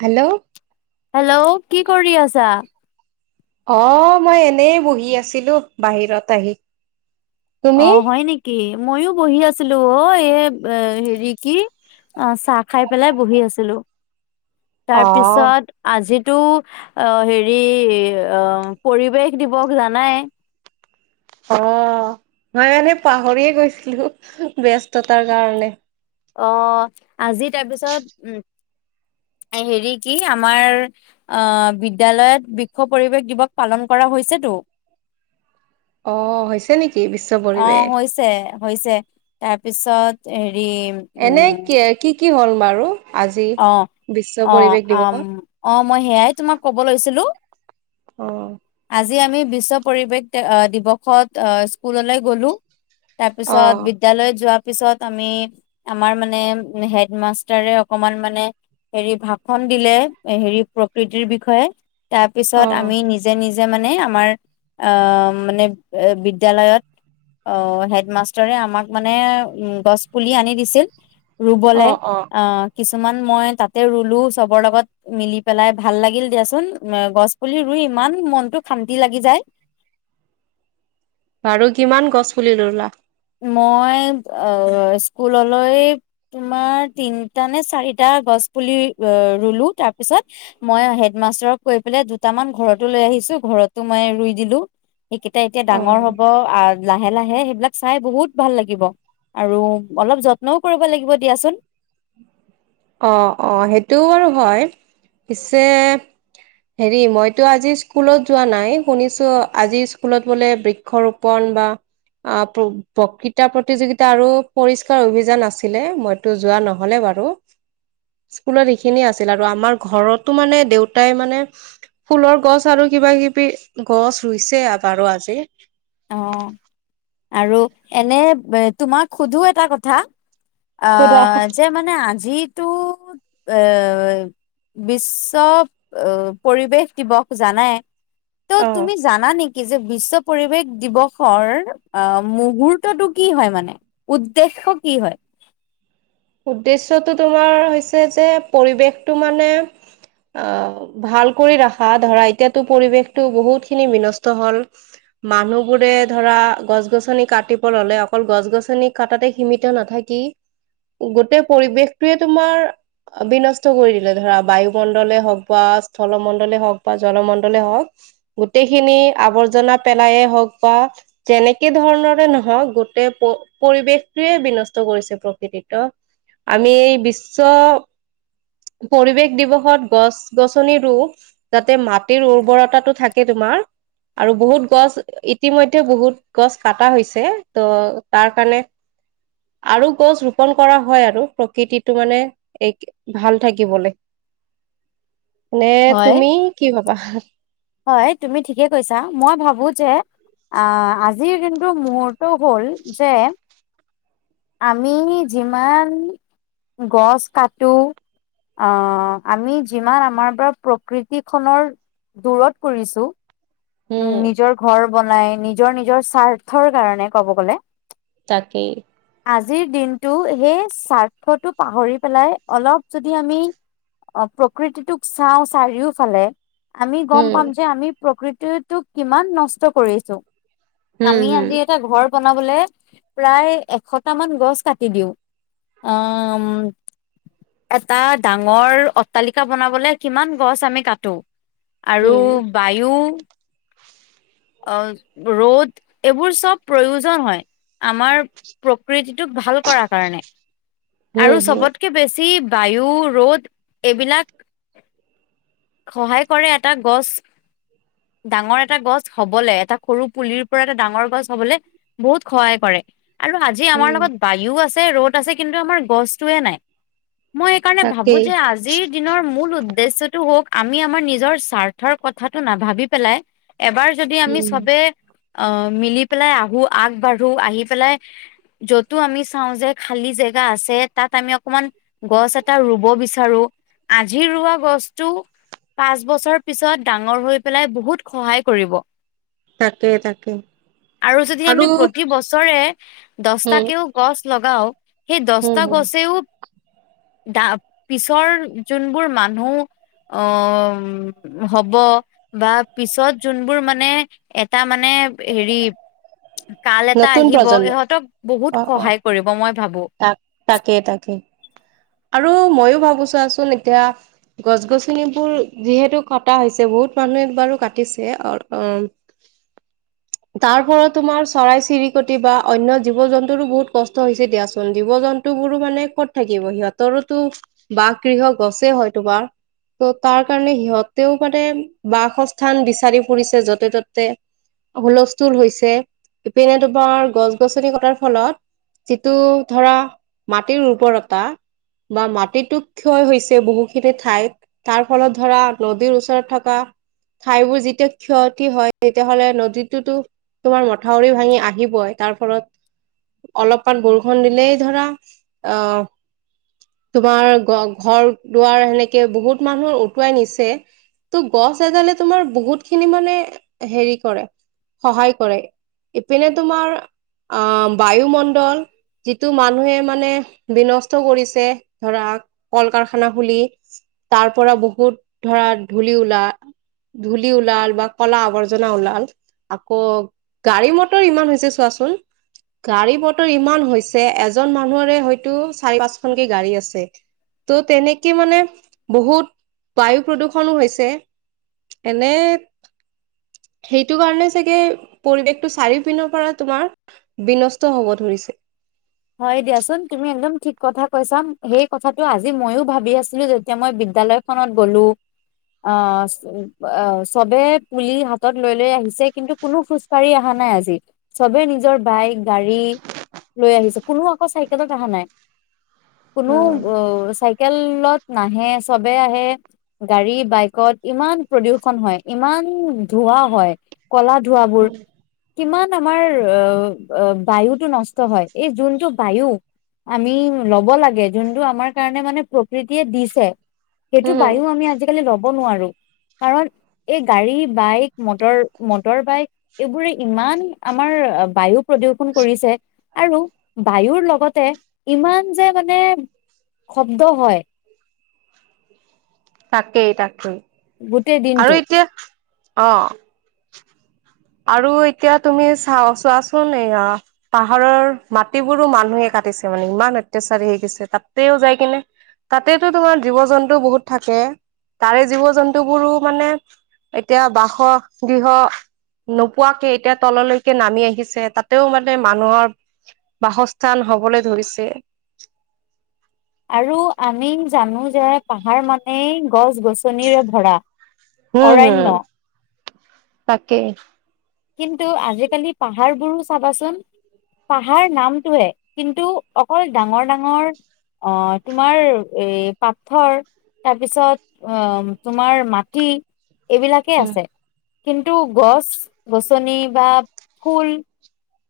Hello, hello, কি কৰি আছা? অহ ', মই এনেই বহি আছিলো বাহিৰত আহি। তুমি অহ ', হয় নেকি? মইয়ো বহি আছিলো অহ ', এই হেৰি কি অহ ', চাহ খাই পেলাই বহি আছিলো। অ তাৰপিছত আজিত টো অহ ', হেৰি অহ ', পৰিৱেশ দিব জানাই। অহ ', মই মানে পাহৰিয়ে গৈছিলো ব্যস্ততাৰ কাৰণে। অহ ', আজি তাৰপিছত উ', হেৰি কি আমাৰ আহ', বিদ্য়ালয়ত বিশক্ষ পৰিবেশ দিৱস পালন কৰা হৈছেতো। অহ, হৈছে নেকি? বিশ্ব অহ ', পৰিৱেশ হৈছে - হৈছে তাৰপিছতে ৰি এনে উম কি কি কি হ'ল বাৰু। আজি অ' বিশ্ব - অ' পৰিৱেশ দিৱসত - অ', মই সেয়াই তোমাক ক'ব লৈছিলো অ আজি আজি আমি বিশ্ব পৰিৱেশ দিৱসত অহ ', স্কুললৈ গ'লো। অ তাৰপিছত বিদ্যয়ালয় যোৱা। পিছত আমি আমাৰ মানে হেডমাষ্টাৰে। অকমান মানে হেৰি ভাষণ দিলে হেৰি প্ৰকৃতিৰ বিষয়ে। তাৰ অ পিছত আমি নিজে - নিজে যে মানে আমাৰ আহ', মানে বিদদ্যালয়ৰ আহ হেডমাষ্টৰে আমাক মানে উম ', গছ পুলি আনি দিছিল। অ ৰুবলৈ অ অহ ', কিছুমান মই তাতে ৰুলো চবৰ লগত মিলি পেলাই ভাল লাগিল দিয়াচোন। গছ পুলি ৰুই ইমান মনটো শান্তি লাগি যায়। বাৰু কিমান গছ পুলি ল'লা? মই স্কুললৈ তোমাৰ তিনটা নে চাৰিটা গছ পুলি ৰুলো তাৰ পিছত মই হেডমাষ্টাৰক কৈ পেলাই দুটামান ঘৰতো লৈ আহিছো ঘৰতো মই ৰুই দিলো। সেইকেইটা এতিয়া অ ডাঙৰ হ'ব আহ', লাহে - লাহে সেইবিলাক চাই বহুত ভাল লাগিব। আৰু অলপ যত্নও কৰিব লাগিব দিয়াচোন। অহ-অহ, সেইটোও বাৰু হয়। পিছে হেৰি মইতো আজি স্কুলত যোৱা নাই, শুনিছো আজি স্কুলত বোলে বৃক্ষ ৰোপণ বা প্ৰকৃতা প্ৰতিযোগিতা আৰু পৰিষ্কাৰ অভিযান আছিলে মইতো যোৱা নহ'লে বাৰু। স্কুলত এইখিনিয়ে আছিল আৰু আমাৰ ঘৰতো মানে দেউতাই মানে ফুলৰ গছ আৰু কিবা-কিবি গছ ৰুইছে বাৰু আজি। অহ, আৰু এনে তোমাক সোধো এটা কথা সোধা অহ, যে মানে আজিতো এ বিশ্ব পৰিৱেশ দিৱস জানাই ত অ তুমি জানা নেকি কি যে বিশ্ব পৰিৱেশ দিৱসৰ আহ মুহুৰ্তটো কি হয় মানে, উদ্দেশ্য কি হয়? উদ্দেশ্যয়টো তোমাৰ হৈছে যে পৰিৱেশটো মানে আহ ভাল কৰি ৰাখা, ধৰা এতিয়াতো পৰিৱেশটো বহুতখিনি বিনষ্ট হল। মানুহবোৰে ধৰা গছ গছনি কাটিব ললে অকল গছ গছনি কটাতে সীমিত নাথাকি গোটেই পৰিৱেশটয়ে তোমাৰ বিনষ্ট কৰি দিলে ধৰা বায়ুমণ্ডলে হওক বা স্থলমণ্ডলে হওক বা জলমণ্ডলে হওক গোটেইখিনি আৱৰ্জনা পেলায়ে হওক বা যেনেকে ধৰণৰে নহওক গোটেই পৰিৱেশটোৱে বিনষ্ট কৰিছে প্ৰকৃতিক। ত আমি বিশ্ব পৰিৱেশ দিৱসত গছ গছনি ৰুওঁ যাতে মাটিৰ উৰ্বৰতাটো থাকে তোমাৰ আৰু বহুত গছ ইতিমধ্যে বহুত গছ কাটা হৈছে, ত তাৰ কাৰণে আৰু গছ পন কৰা হয় আৰু প্ৰকৃতিটো মানে এক ভাল থাকিবলৈ। নে হয়। তুমি কিিবা বাহত হয় তুমি ঠিকে কৈছা মই ভাবো যে আহ আজিৰ কিন্তু মুহুৰ্ত হ'ল যে আমি যিমান গছ কাটো, আহ আমি যিমান আমাৰ পৰা প্ৰকৃতিখনৰ দূৰত পৰিছো। উম নিজৰ ঘৰ বনাই, নিজৰ-নিজৰ স্বাৰ্থৰ কাৰণে ক'ব গ'লে। তাকেই। আজিৰ দিনটো সেই স্বাৰ্থটো পাহৰি পেলাই অলপ যদি আমি প্ৰকৃতিটোক চাওঁ চাৰিওফালে আমি গম উম পাম যে আমি প্ৰক তি তোক কিমান নষ্ট কৰিছো। উম আমি আজি হুম এটা ঘৰ বনাবলে প্ৰায় এশটা মান গছ কাটি দিওঁ। আম এটা ডাঙৰ অট্টালিকা বনাবলে কিমান গছ আমি কাটো। আৰু উম বায়ু আহ ৰ'দ এইবোৰ চব প্ৰয়োজন হয়। আমাৰ প্ৰকৃতিটোক ভাল কৰাৰ কাৰণে হুম আৰু হুম চবতকে বেছি বায়ু ৰ'দ এইবিলাক সহায় কৰে এটা গছ ডাঙৰ এটা গছ হবলে এটা সৰু পুলিৰ পৰা এটা ডাঙৰ গছ হবলৈ বহুত সহায় কৰে। আৰু আজি আমাৰ উম লগত বায়ু আছে ৰ'দ আছে কিন্তু আমাৰ গছতয়ে নাই। মই এইকাৰণে ভাবো তাকেই যে আজিৰ দিনৰ মূল উদ্দেশ্যয়টো হওক আমি আমাৰ নিজৰ স্বাৰ্থৰ কথাটো নাভাবি পেলাই এবাৰ যদি আমি উম চবে আহ মিলি পেলাই আহো আগবাঢ়ো আহি পেলাই যতো আমি চাওঁ যে খালী জেগা আছে। তাত আমি অকমান গছ এটা ৰুব বিচাৰ আজি ৰোৱা গছতটো পাঁচ বছৰ পিছত ডাঙৰ হৈ পেলাই ব বহুত সহায় কৰিব। তাকে তাকে আৰু যদি আমি প্ৰতি বছৰে উম দছটাকেও গছ, লগাও। সেই উম দছটা উম গছেও দা পিছৰ যোনবোৰ মানুহ আহ হব বা পিছত যোনবোৰ মানে এটা মানে হেৰি কাল এটা নতুন আহিব প্ৰজন্ম ইহঁতক বহুত অ অ সহায় কৰিব মই ভাবো। তাক তাকে তাকে আৰু মইও ভাবো চোৱাচোন এতিয়া গছ গছনিবোৰ যিহেতু কটা হৈছে বহুত মানুহে বাৰো কাটিছে অ তাৰ পৰা তোমাৰ চৰাই চিৰিকটি বা অন্য জীৱ জন্তুৰো বহুত কষ্ট হৈছে দিয়া জীৱ জন্তু বোৰো মানে কত থাকিব সিহঁতৰোতো বাসগৃহ গছে হয় তোমাৰ ত' তাৰ কাৰণে সিহঁতেও মানে বাসস্থান বিচাৰি ফুৰিছে য'তে ত'তে হুলস্থুল হৈছে। ইপিনে তোমাৰ গছ গছনি কটাৰ ফলত যিটো ধৰা মাটিৰ উৰ্বৰতা বা মাটিতো ক্ষয় হৈছে বহুখিনি ঠাই তাৰ ফলত ধৰা নদীৰ ওচৰত থকা ঠাইবোৰ যেতিয়া ক্ষতি হয় তেতিয়াহলে নদীটোতো তোমাৰ মথাউৰি ভাঙি আহিবই। তাৰ ফলত অলপমান বৰষুণ দিলেই ধৰা আহ তোমাৰ ঘ ঘৰ দুৱাৰ সেনেকে বহুত মানুহৰ উটুৱাই নিছে ত' গছ এডালে তোমাৰ বহুত খিনি মানে হেৰি কৰে সহায় কৰে। ইপিনে তোমাৰ আহ বায়ুমণ্ডল যিটো মানুহে মানে বিনষ্ট কৰিছে ধৰা কল- কাৰখানা, খুলি তাৰ পৰা বহুত ধৰা ধুলি ওলা ধূলি ওলাল বা কলা আৱৰ্জনা ওলাল আকৌ গাড়ী মটৰ ইমান হৈছে চোৱাচোন গাড়ী মটৰ ইমান হৈছে। যে এজন মানুহৰে হয়তো। চাৰি পাঁচখনকে গাড়ী আছে। ত' তেনেকে মানে বহুত বায়ু প্ৰদূৰষনো হৈছে এনে সেইটো কাৰণে চাগে পৰিৱেশটো চাৰিওপিনৰ পৰা তোমাৰ বিনষ্ট হব ধৰিছে। হয় দিয়াচোন তুমি একদম ঠিক কথা কৈছা সেই কথাটো আজি মইও ভাবি আছিলো যেতিয়া মই বিদ্যালয় খনত গলো আহ চবে পুলি হাতত লৈ লৈ আহিছে কিন্তু কোনো খোজ কঢ়ি অহা নাই আজি। চবে নিজৰ বাইক, গাড়ী লৈ আহিছে। কোনো আকৌ চাইকেলত অহা নাই। কোনো উম অ চাই কেলত নাহে চবে আহে গাড়ী বাইকত ইমান প্ৰদূষন হয় ইমান ধোৱা হয়। কলা ধোৱাবোৰ কিমান আমাৰ অ অ বায়ুটো নষ্ট হয়। এই যোন বায়ু আমি ল'ব লাগে যোনটো আমাৰ কাৰণে মানে প্ৰকৃতিয়ে দিছে। সেইটো বায়ু আমি আজিকালি লগ নোৱাৰো কাৰণ এই গাড়ী, বাইক, মটৰ, মটৰ বাইক এইবোৰে ইমান আমাৰ বায়ু প্ৰদূষণ কৰিছে। আৰু বায়ুৰ লগতে ইমান যে মানে শব্দ হয়। তাকেই, তাকেই। গোটেই আৰু দিনটো এতিয়া আহ। আৰু এতিয়া তুমি চা চোৱাচোন এইয়া পাহাৰৰ মাটিবোৰো মানুহে কাটিছে মানে ইমান অত্যাচাৰী হৈ গৈছে তাতেও যাই কিনে তাতেতো তোমাৰ জীৱ জন্তু বহুত থাকে তাৰে জীৱ জন্তুবোৰো মানে এতিয়া বাস গৃহ নোপোৱাকে এতিয়া তললৈকে নামি আহিছে তাতেও মানে মানুহৰ বাসস্থান হবলৈ ধৰিছে আৰু আমি জানো যে পাহাৰ মানেই গছ গছনিৰে ভৰা হম অৰণ্য হম তাকেই কিন্তু আজিকালি পাহাৰবোৰো চাবাচোন পাহাৰ নামটোহে কিন্তু অকল ডাঙৰ ডাঙৰ আহ তোমাৰ এ পাথৰ তাৰপিছত আহ তোমাৰ মাটি এইবিলাকেই উম আছে কিন্তু গছ গছনি বা ফুল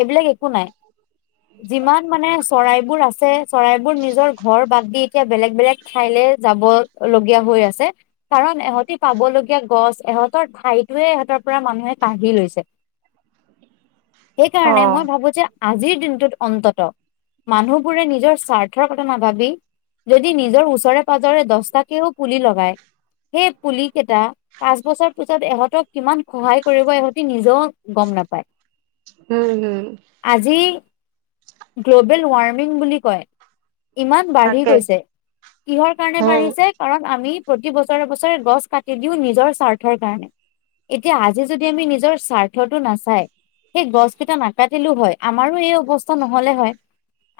এইবিলাক একো নাই যিমান মানে চৰাইবোৰ আছে চৰাইবোৰ নিজৰ ঘৰ বাদ দি এতিয়া বেলেগ বেলেগ ঠাইলৈ যাব লগীয়া হৈ আছে কাৰণ এহঁতি পাব লগীয়া গছ এহঁতৰ ঠাইটোয়ে ইহঁতৰ পৰা মানুহে কাঢ়ি লৈছে অ সেইকাৰণে মই ভাবো যে আজিৰ দিন ত অন্তত মানুহবোৰে নিজৰ স্বাৰ্থৰ কথা নাভাবি যদি নিজৰ ওচৰে পাজৰে দহটাকেও পুলি লগায় সেই পুলি কেইটা পাঁচ বছৰ পিছত ইহঁতক কিমান সহায় কৰিব ইহঁতি নিজেও গম নাপায়। উম হম আজি গ্ল'বেল ৱাৰ্মিং বুলি কয় ইমান বাঢ়ি তাকে গৈছে কিহৰ কাৰণে উম বাঢ়িছে কাৰণ আমি প্ৰতি বছৰে বছৰে গছ কাটি দিও নিজৰ স্বাৰ্থৰ কাৰণে এতিয়া আজি যদি আমি নিজৰ স্বাৰ্থতটো নাচাই সেই গছ কেইটা নাকাতি হয় আমাৰো এই অৱস্থা নহলে হয়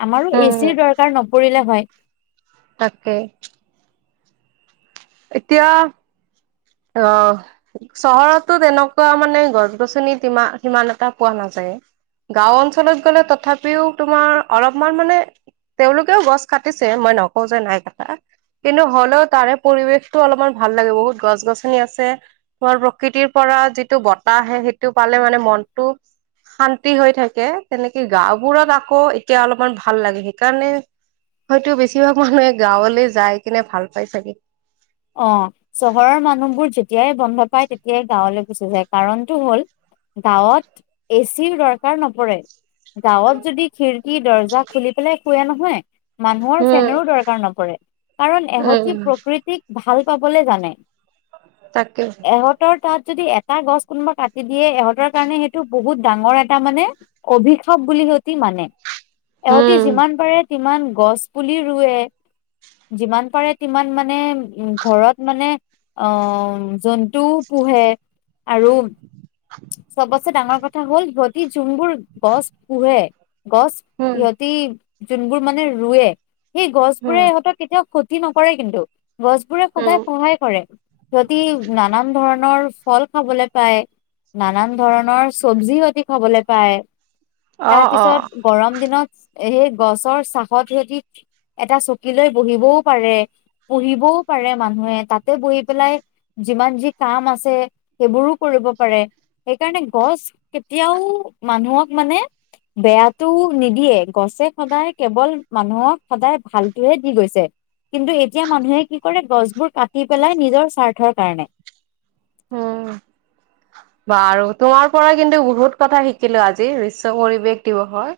আমাৰো উম এচিৰ দৰকাৰ নপৰিলে হয় তাকে এতিয়া অ চহৰতো তেনেকুৱা মানে গছ গছনিত সিমান এটা পোৱা নাযায় গাও অঞ্চলত গলে তথাপিও তোমাৰ অলপমান মানে তেওঁলোকেও গছ কাটিছে মই নকওঁ যে নাই কটা কিন্তু হলেও তাৰে পৰিৱেশতটো অলপমান ভাল লাগে বহুত গছ গছ গছনি আছে ধৰ প্ৰকৃতিৰ পৰা যিটো বতাহ আহে সেইটো পালে মানে মনটো শান্তি হৈ থাকে তেনেকে গাঁওবোৰত আকৌ এতিয়া অলপমান ভাল লাগে সেইকাৰণে হয়তো বেছিভাগ মানুহে গাঁৱলৈ যাই কিনে ভাল পাই চাগে অ চহৰৰ মানুহবোৰ যেতিয়াই বন্ধ পায় তেতিয়াই গাঁৱলৈ গুচি যায় কাৰণতটো হ'ল গাঁৱত এ চিও দৰকাৰ নপৰে। গাঁৱত যদি খিৰিকী দৰ্জা খুলি পেলাই শুৱে নহয় মানুহৰ উম, ফেনৰো দৰকাৰ নপৰে কাৰণ উম, এহতি উম, প্ৰকৃতি ভাল পাবলে জানে তাকে। এহঁতৰ তাত যদি এটা গছ কোনোবা কাটি দিয়ে ইহঁতৰ কাৰণে সেইটো বহুত ডাঙৰ এটা মানে অভিশাপ বুলি সিহতি মানে এহতি উম, যিমান পাৰে সিমান গছ পুলি ৰুৱে যিমান পাৰে তিমান মানে উ ঘৰত মানে অ জন্তুও পোহে আৰু জুম্বুৰ গছ পোহে। গছ উম, সহতি যোনবোৰ মানে ৰুৱে। সেই গছ বোৰে উম, সহঁতক কেতিয়াও ক্ষতি নকৰেই কিন্তু। গছবোৰে সদায় উম, সহায় কৰে। যদি নানান ধৰণৰ ফল খাবলৈ পায়। নানান ধৰণৰ চব্জিও আতি খাবলৈ পায়। অ', অ', তাৰপিছত গৰম দিনত সেই গছৰ চাহত সিহতি এটা চকী লৈ বহিবও পাৰে, পুহিবও পাৰে মানুহে তাতে বহি পেলাই যিমান যি কাম আছে সেইবোৰো কৰিব পাৰে। সেইকাৰণে গছ কেতিয়াও মানুহক মানে বেয়াটো নিদিয়ে গছে সদায় কেৱল মানুহক সদায় ভালটোহে দি গৈছে। কিন্তু এতিয়া মানুহে কি কৰে গছবোৰ কাটি পেলাই নিজৰ স্বাৰ্থৰ কাৰণে। উম বাৰু তোমাৰ পৰা কিন্তু বহুত কথা শিকিলো আজি বিশষ পৰিৱেশ দিৱসৰ।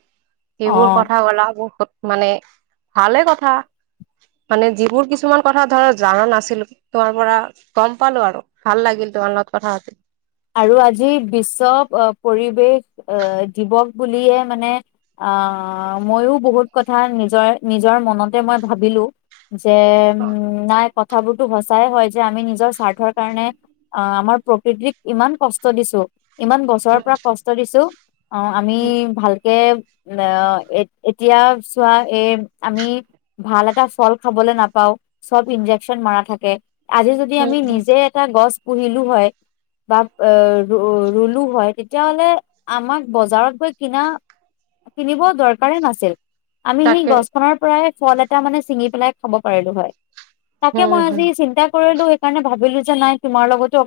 সবোৰ অ কথা ক'লা মানে ভালে কথা। মানে যিবোৰ কিছুমান কথা ধৰ জাননা নাছিলো তোমাৰ পৰা গম পালো আৰু। ভাল লাগিল তোমাৰ লগত পাতি। আৰু আজি বিশ্ব পৰিৱেশ আহ দিৱস বুলিয়ে মানে আহ মইো বহুত কথা নিজৰ-নিজৰ মনতে মই ভাবিলো। যে উম নাই কথাবোৰতো সচাই হয় যে আমি নিজৰ স্বাৰ্থৰ কাৰণে আহ আমাৰ প্ৰকৃতিক ইমান কষ্ট দিছো। ইমান বছৰৰ উম, পৰা কষ্ট দিছো। অহ, আমি উম, ভালকে আহ এতিয়া চোৱা এ আমি ভাল এটা ফল খাবলৈ নাপাও, চব ইনজেকচন মৰা থাকে। আজি যদি উম, আমি উম, নিজে এটা গছ পুহিলো হয়। বা এ ৰুলো হয়, তেতিয়াাহলে আমাক বজাৰত গৈ কিনা কিনিব দৰকাৰেই নাছিল। আমি সেই তাকে গছখনৰ পৰাই ফল এটা মানে ছিঙি পেলাই খাব পাৰিলো হয়। তাকে উম, মই হম। আজি চিন্তা কৰিলো সেই কাৰণে ভাবিলো যে নাই তোমাৰ লগতো